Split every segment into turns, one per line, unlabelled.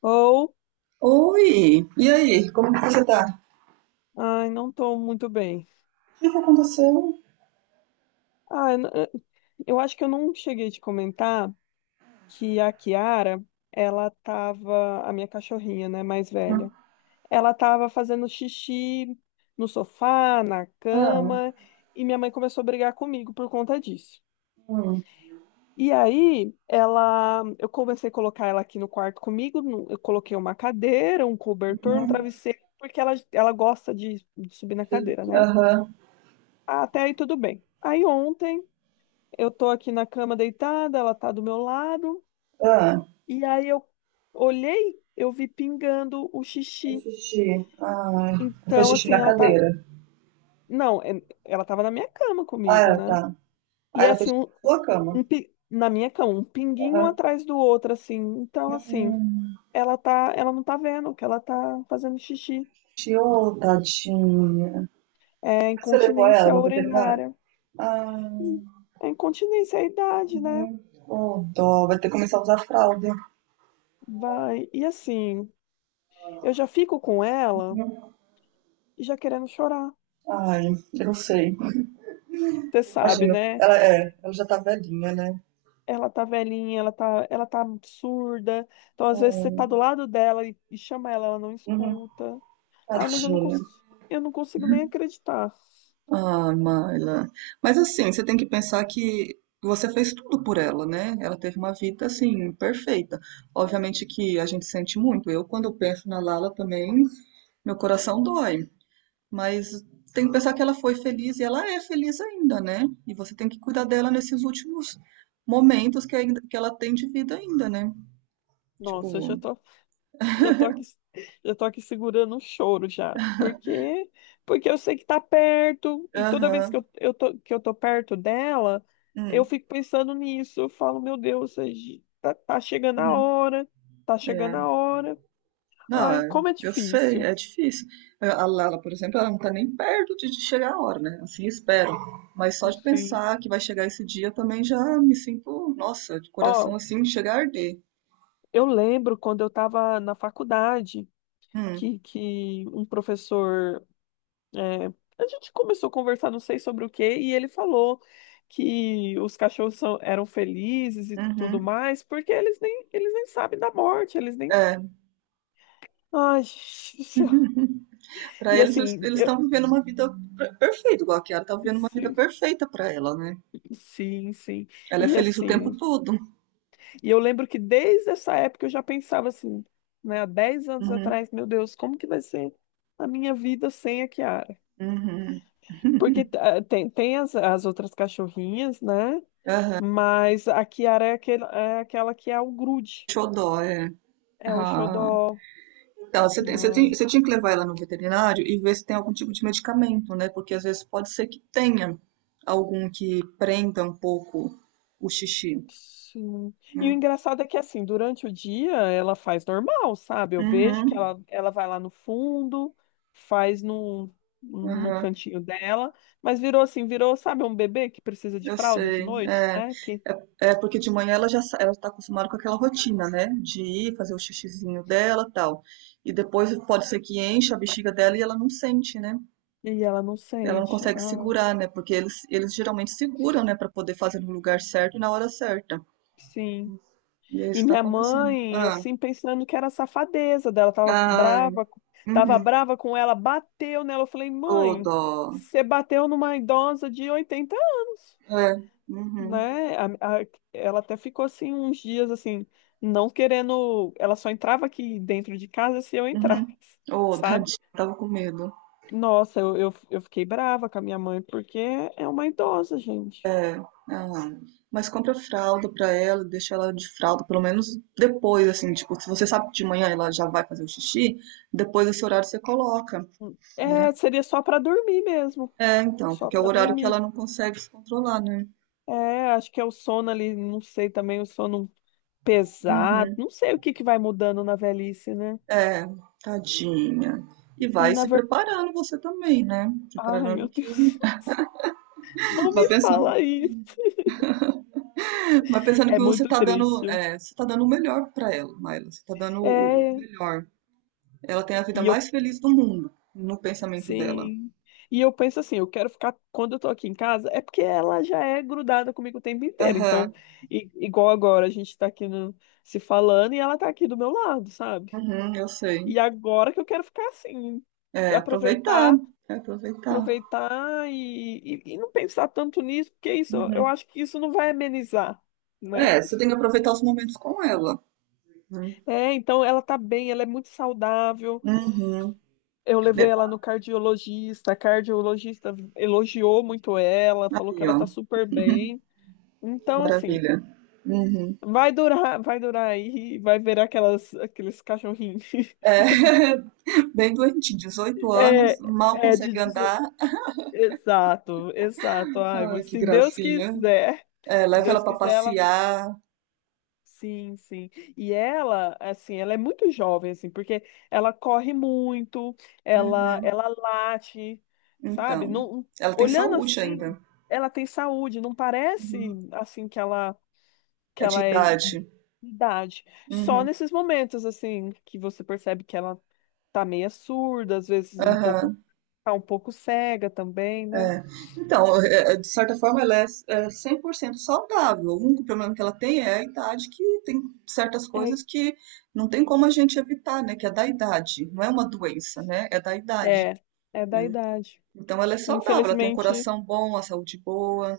Ou,
Oi! E aí, como que você tá?
ai, não tô muito bem.
O que que aconteceu?
Ah, eu acho que eu não cheguei a te comentar que a Kiara, ela tava, a minha cachorrinha, né, mais velha, ela tava fazendo xixi no sofá, na
Ah,
cama, e minha mãe começou a brigar comigo por conta disso.
hum,
E aí, eu comecei a colocar ela aqui no quarto comigo, eu coloquei uma cadeira, um cobertor,
né?
um travesseiro, porque ela gosta de subir na cadeira, né?
Aham.
Ah, até aí tudo bem. Aí, ontem, eu tô aqui na cama deitada, ela tá do meu lado,
Ah,
e aí eu olhei, eu vi pingando o
eu
xixi.
fiz xixi. Ah, eu fiz
Então,
xixi
assim,
na
ela tá.
cadeira.
Não, ela tava na minha cama comigo,
Ah, tá.
né?
Ah,
E é
ela fez
assim,
xixi
um,
na sua cama.
um pi- na minha cama, um pinguinho
Aham.
atrás do outro, assim. Então, assim,
Hum,
ela não tá vendo que ela tá fazendo xixi.
chiou, tadinha.
É
Mas você levou ela
incontinência
no veterinário?
urinária.
Ah,
Hum. É incontinência, é a idade, né?
uhum. Oh, dó. Vai ter que começar a usar fralda.
Vai. E assim, eu já fico com ela
Uhum.
e já querendo chorar.
Ai, eu não sei.
Você sabe,
Imagina.
né?
Ela já tá velhinha, né?
Ela tá velhinha, ela tá surda. Então, às vezes, você tá do
Hum.
lado dela e, chama ela, ela não
Uhum.
escuta. Ai, mas
Tadinho.
eu não consigo nem acreditar.
Ah, Maila. Mas assim, você tem que pensar que você fez tudo por ela, né? Ela teve uma vida assim perfeita. Obviamente que a gente sente muito. Eu, quando eu penso na Lala também, meu coração dói. Mas tem que pensar que ela foi feliz e ela é feliz ainda, né? E você tem que cuidar dela nesses últimos momentos que, ainda, que ela tem de vida ainda, né?
Nossa, eu
Tipo,
já tô aqui, já tô aqui segurando o choro já. Porque eu sei que tá perto, e toda vez que
aham,
que eu tô perto dela, eu
hum,
fico pensando nisso. Eu falo, meu Deus, tá chegando a
uhum,
hora, tá
é.
chegando a hora.
Não,
Ai,
é-
como é
eu sei,
difícil.
é difícil. É, a Lala, por exemplo, ela não tá nem perto de chegar a hora, né? Assim, espero. Mas só de
Sim.
pensar que vai chegar esse dia também já me sinto, nossa, de coração
Ó,
assim, chega a arder.
eu lembro quando eu estava na faculdade
Hum,
que um professor. é, a gente começou a conversar, não sei sobre o quê, e ele falou que os cachorros eram felizes e tudo
uhum,
mais, porque eles nem sabem da morte, eles nem.
é.
Ai, gente do céu.
Para
E
eles,
assim,
eles estão vivendo uma vida perfeita, igual a Kiara tá vivendo uma vida
sim,
perfeita para ela, né?
sim, sim.
Ela é
E
feliz o tempo
assim,
todo.
e eu lembro que desde essa época eu já pensava assim, né, há 10 anos
Uhum,
atrás, meu Deus, como que vai ser a minha vida sem a Kiara?
uhum.
Porque tem as outras cachorrinhas, né? Mas a Kiara é, é aquela que é o grude,
Xodó, é.
é o
Ah.
xodó.
Ela,
Né?
você tinha que levar ela no veterinário e ver se tem algum tipo de medicamento, né? Porque às vezes pode ser que tenha algum que prenda um pouco o xixi,
Sim. E o
né?
engraçado é que, assim, durante o dia ela faz normal, sabe? Eu vejo que
Uhum,
ela vai lá no fundo, faz no
uhum,
cantinho dela, mas virou assim, virou, sabe, um bebê que precisa de
eu
fralda de
sei.
noite,
É,
né? Que,
é, é porque de manhã ela está acostumada com aquela rotina, né? De ir fazer o xixizinho dela, tal. E depois pode ser que encha a bexiga dela e ela não sente, né?
e ela não
Ela não
sente.
consegue
Ah,
segurar, né? Porque eles geralmente seguram, né? Para poder fazer no lugar certo e na hora certa.
sim.
E é
E
isso que tá
minha
acontecendo.
mãe,
Ah,
assim, pensando que era safadeza dela,
ah,
tava
uhum.
brava com ela, bateu nela. Eu falei,
Ô,
mãe,
dó.
você bateu numa idosa de 80 anos,
É, uhum,
né? Ela até ficou assim uns dias assim, não querendo. Ela só entrava aqui dentro de casa se eu
uhum.
entrasse,
Ô,
sabe?
tadinha, tava com medo.
Nossa, eu fiquei brava com a minha mãe, porque é uma idosa, gente.
Ah, mas compra fralda pra ela, deixa ela de fralda, pelo menos depois, assim, tipo, se você sabe que de manhã ela já vai fazer o xixi, depois desse horário você coloca, né?
É, seria só para dormir mesmo,
É, então,
só
porque é o
para
horário que
dormir.
ela não consegue se controlar, né?
É, acho que é o sono ali, não sei também, o sono
Uhum.
pesado, não sei o que que vai mudando na velhice, né?
É, tadinha. E
E
vai
na
se
verdade,
preparando você também, né?
ai
Preparando
meu
que.
Deus, não
Vai
me fala
pensando.
isso.
Mas pensando
É
que você
muito
tá dando,
triste.
é, você tá dando o melhor pra ela, Maila. Você tá dando o
É,
melhor. Ela tem a vida
e eu,
mais feliz do mundo, no pensamento dela.
sim. E eu penso assim, eu quero ficar, quando eu tô aqui em casa, é porque ela já é grudada comigo o tempo inteiro. Então,
Aham,
igual agora, a gente tá aqui se falando e ela tá aqui do meu lado, sabe?
uhum, eu sei.
E agora que eu quero ficar assim,
É, aproveitar,
aproveitar
é aproveitar.
aproveitar e não pensar tanto nisso, porque isso, eu
Uhum.
acho que isso não vai amenizar, né?
É, você tem que aproveitar os momentos com ela. Né?
É, então ela tá bem, ela é muito saudável.
Uhum.
Eu levei
De-
ela no cardiologista, a cardiologista elogiou muito ela, falou que
aí,
ela tá
ó,
super bem.
que
Então, assim,
maravilha. Uhum.
vai durar aí, vai ver aqueles cachorrinhos.
É, bem doentinho, 18 anos,
É,
mal consegue andar.
exato, exato. Ai,
Ai, que
se Deus
gracinha.
quiser,
É,
se
leva
Deus
ela pra
quiser, ela.
passear.
Sim, sim. E ela, assim, ela é muito jovem, assim, porque ela corre muito, ela,
Uhum.
ela late, sabe?
Então,
Não,
ela tem
olhando
saúde
assim,
ainda,
ela tem saúde, não parece assim que ela que
é de
ela é
idade.
idade. Só
Uhum.
nesses momentos assim que você percebe que ela tá meio surda, às vezes um pouco
Aham,
tá um pouco cega também, né?
é. Então, é, de certa forma, é 100% saudável. O único problema que ela tem é a idade, que tem certas coisas que não tem como a gente evitar, né? Que é da idade. Não é uma doença, né? É da idade.
É, é, é da
Né?
idade.
Então, ela é saudável, ela tem um
Infelizmente,
coração bom, a saúde boa.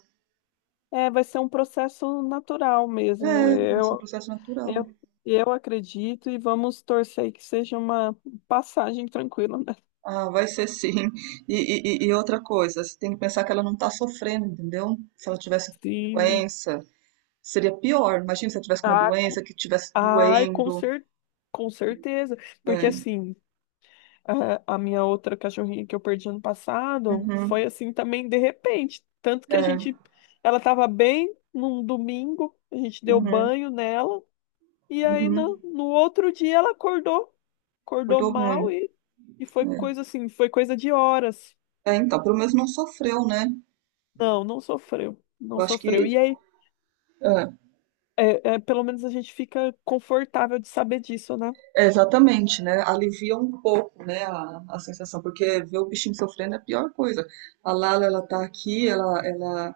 é, vai ser um processo natural
É,
mesmo.
mas é um processo natural.
Eu, eu acredito e vamos torcer que seja uma passagem tranquila, né?
Ah, vai ser sim. Outra coisa, você tem que pensar que ela não está sofrendo, entendeu? Se ela tivesse
Sim.
doença, seria pior. Imagina se ela tivesse uma
Ah,
doença que estivesse
ai,
doendo.
com certeza. Porque
É,
assim, a minha outra cachorrinha que eu perdi ano passado
uhum,
foi assim também de repente. Tanto que a
é,
gente, ela estava bem num domingo, a gente deu
uhum,
banho nela. E aí,
uhum.
no outro dia, ela acordou. Acordou
Acordou ruim.
mal e foi coisa assim, foi coisa de horas.
É, então, pelo menos não sofreu, né?
Não, não sofreu. Não
Eu acho
sofreu.
que.
E aí,
É,
pelo menos a gente fica confortável de saber disso, né?
é, exatamente, né? Alivia um pouco, né, a sensação, porque ver o bichinho sofrendo é a pior coisa. A Lala, ela tá aqui, ela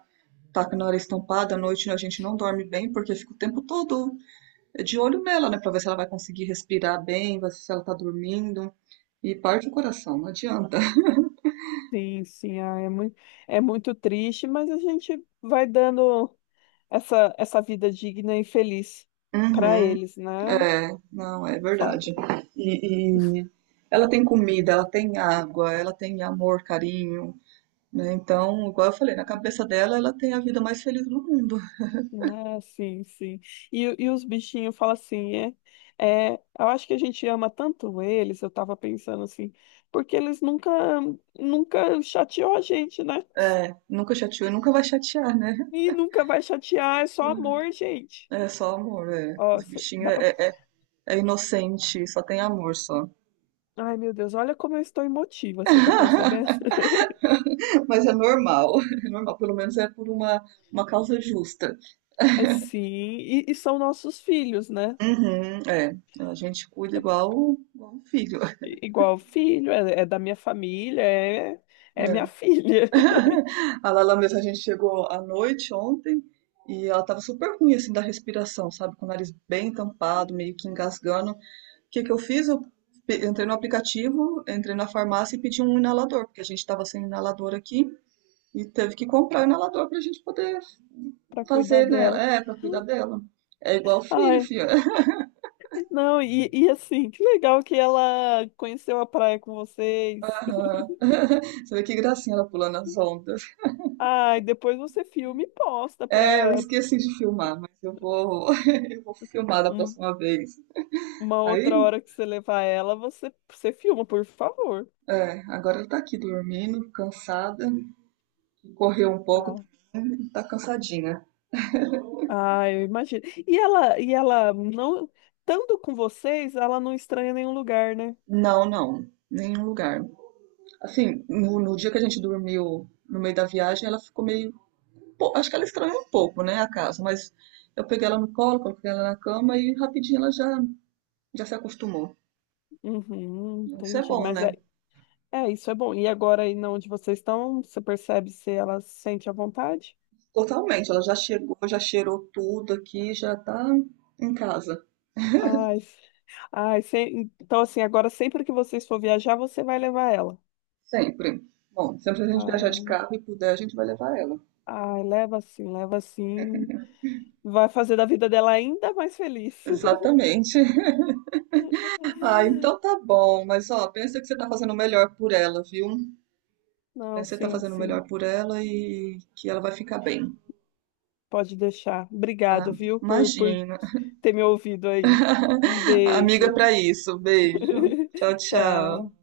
tá com a hora estampada, à noite a gente não dorme bem, porque fica o tempo todo é de olho nela, né, para ver se ela vai conseguir respirar bem, se ela tá dormindo. E parte o coração, não adianta.
Sim, sim, é muito triste, mas a gente vai dando essa vida digna e feliz para
Uhum,
eles, né?
é, não, é
Fa-
verdade. E ela tem comida, ela tem água, ela tem amor, carinho, né? Então, igual eu falei, na cabeça dela, ela tem a vida mais feliz do mundo.
Ah, sim, sim. E os bichinhos falam assim, eu acho que a gente ama tanto eles, eu tava pensando assim, porque eles nunca, nunca chateou a gente, né?
É, nunca chateou e nunca vai chatear, né?
E nunca vai chatear, é só amor, gente.
É só amor, é.
Ó,
Os
cê-
bichinhos
dá pra...
é, é, é inocente, só tem amor, só.
Ai, meu Deus, olha como eu estou emotiva, você tá percebendo?
Mas é normal, pelo menos é por uma causa justa.
É sim, e são nossos filhos, né?
Uhum, é, a gente cuida igual, igual um filho.
Igual filho, é da minha família, é
É.
minha filha,
A Lala mesmo, a gente chegou à noite ontem e ela tava super ruim, assim, da respiração, sabe? Com o nariz bem tampado, meio que engasgando. O que que eu fiz? Eu entrei no aplicativo, entrei na farmácia e pedi um inalador, porque a gente tava sem inalador aqui. E teve que comprar inalador pra gente poder
para cuidar
fazer nela.
dela.
É, pra cuidar dela. É igual filho,
Ai,
filha.
não, e assim, que legal que ela conheceu a praia com vocês.
Aham. Você vê que gracinha ela pulando as ondas.
Ai, depois você filma e posta
É, eu
pra
esqueci de filmar, mas eu vou, eu vou filmar da
um-
próxima vez.
uma
Aí,
outra hora que você levar ela, você filma, por favor.
é, agora ela tá aqui dormindo, cansada. Correu um pouco,
Ah,
tá cansadinha.
ai, eu imagino. E ela não, estando com vocês, ela não estranha nenhum lugar, né?
Não, não, nenhum lugar. Assim, no dia que a gente dormiu no meio da viagem, ela ficou meio pô, acho que ela estranhou um pouco, né, a casa, mas eu peguei ela no colo, coloquei ela na cama e rapidinho já se acostumou.
Uhum,
Isso é
entendi.
bom,
Mas
né?
isso é bom. E agora aí na onde vocês estão, você percebe se ela se sente à vontade?
Totalmente, ela já chegou, já cheirou tudo aqui, já tá em casa,
Ai, ai, então assim, agora sempre que vocês for viajar, você vai levar ela.
sempre. Bom, sempre que a gente viajar de
Ah,
carro e puder, a gente vai levar ela.
ai, leva sim, leva sim. Vai fazer da vida dela ainda mais feliz.
Exatamente. Ah, então tá bom, mas ó, pensa que você tá fazendo o melhor por ela, viu?
Não,
Pensa que você tá
sim,
fazendo o
sim.
melhor por ela e que ela vai ficar bem,
Pode deixar.
tá?
Obrigado, viu, por
Imagina.
ter me ouvido aí. Um
Amiga para
beijo.
isso. Beijo. Tchau,
Tchau.
tchau.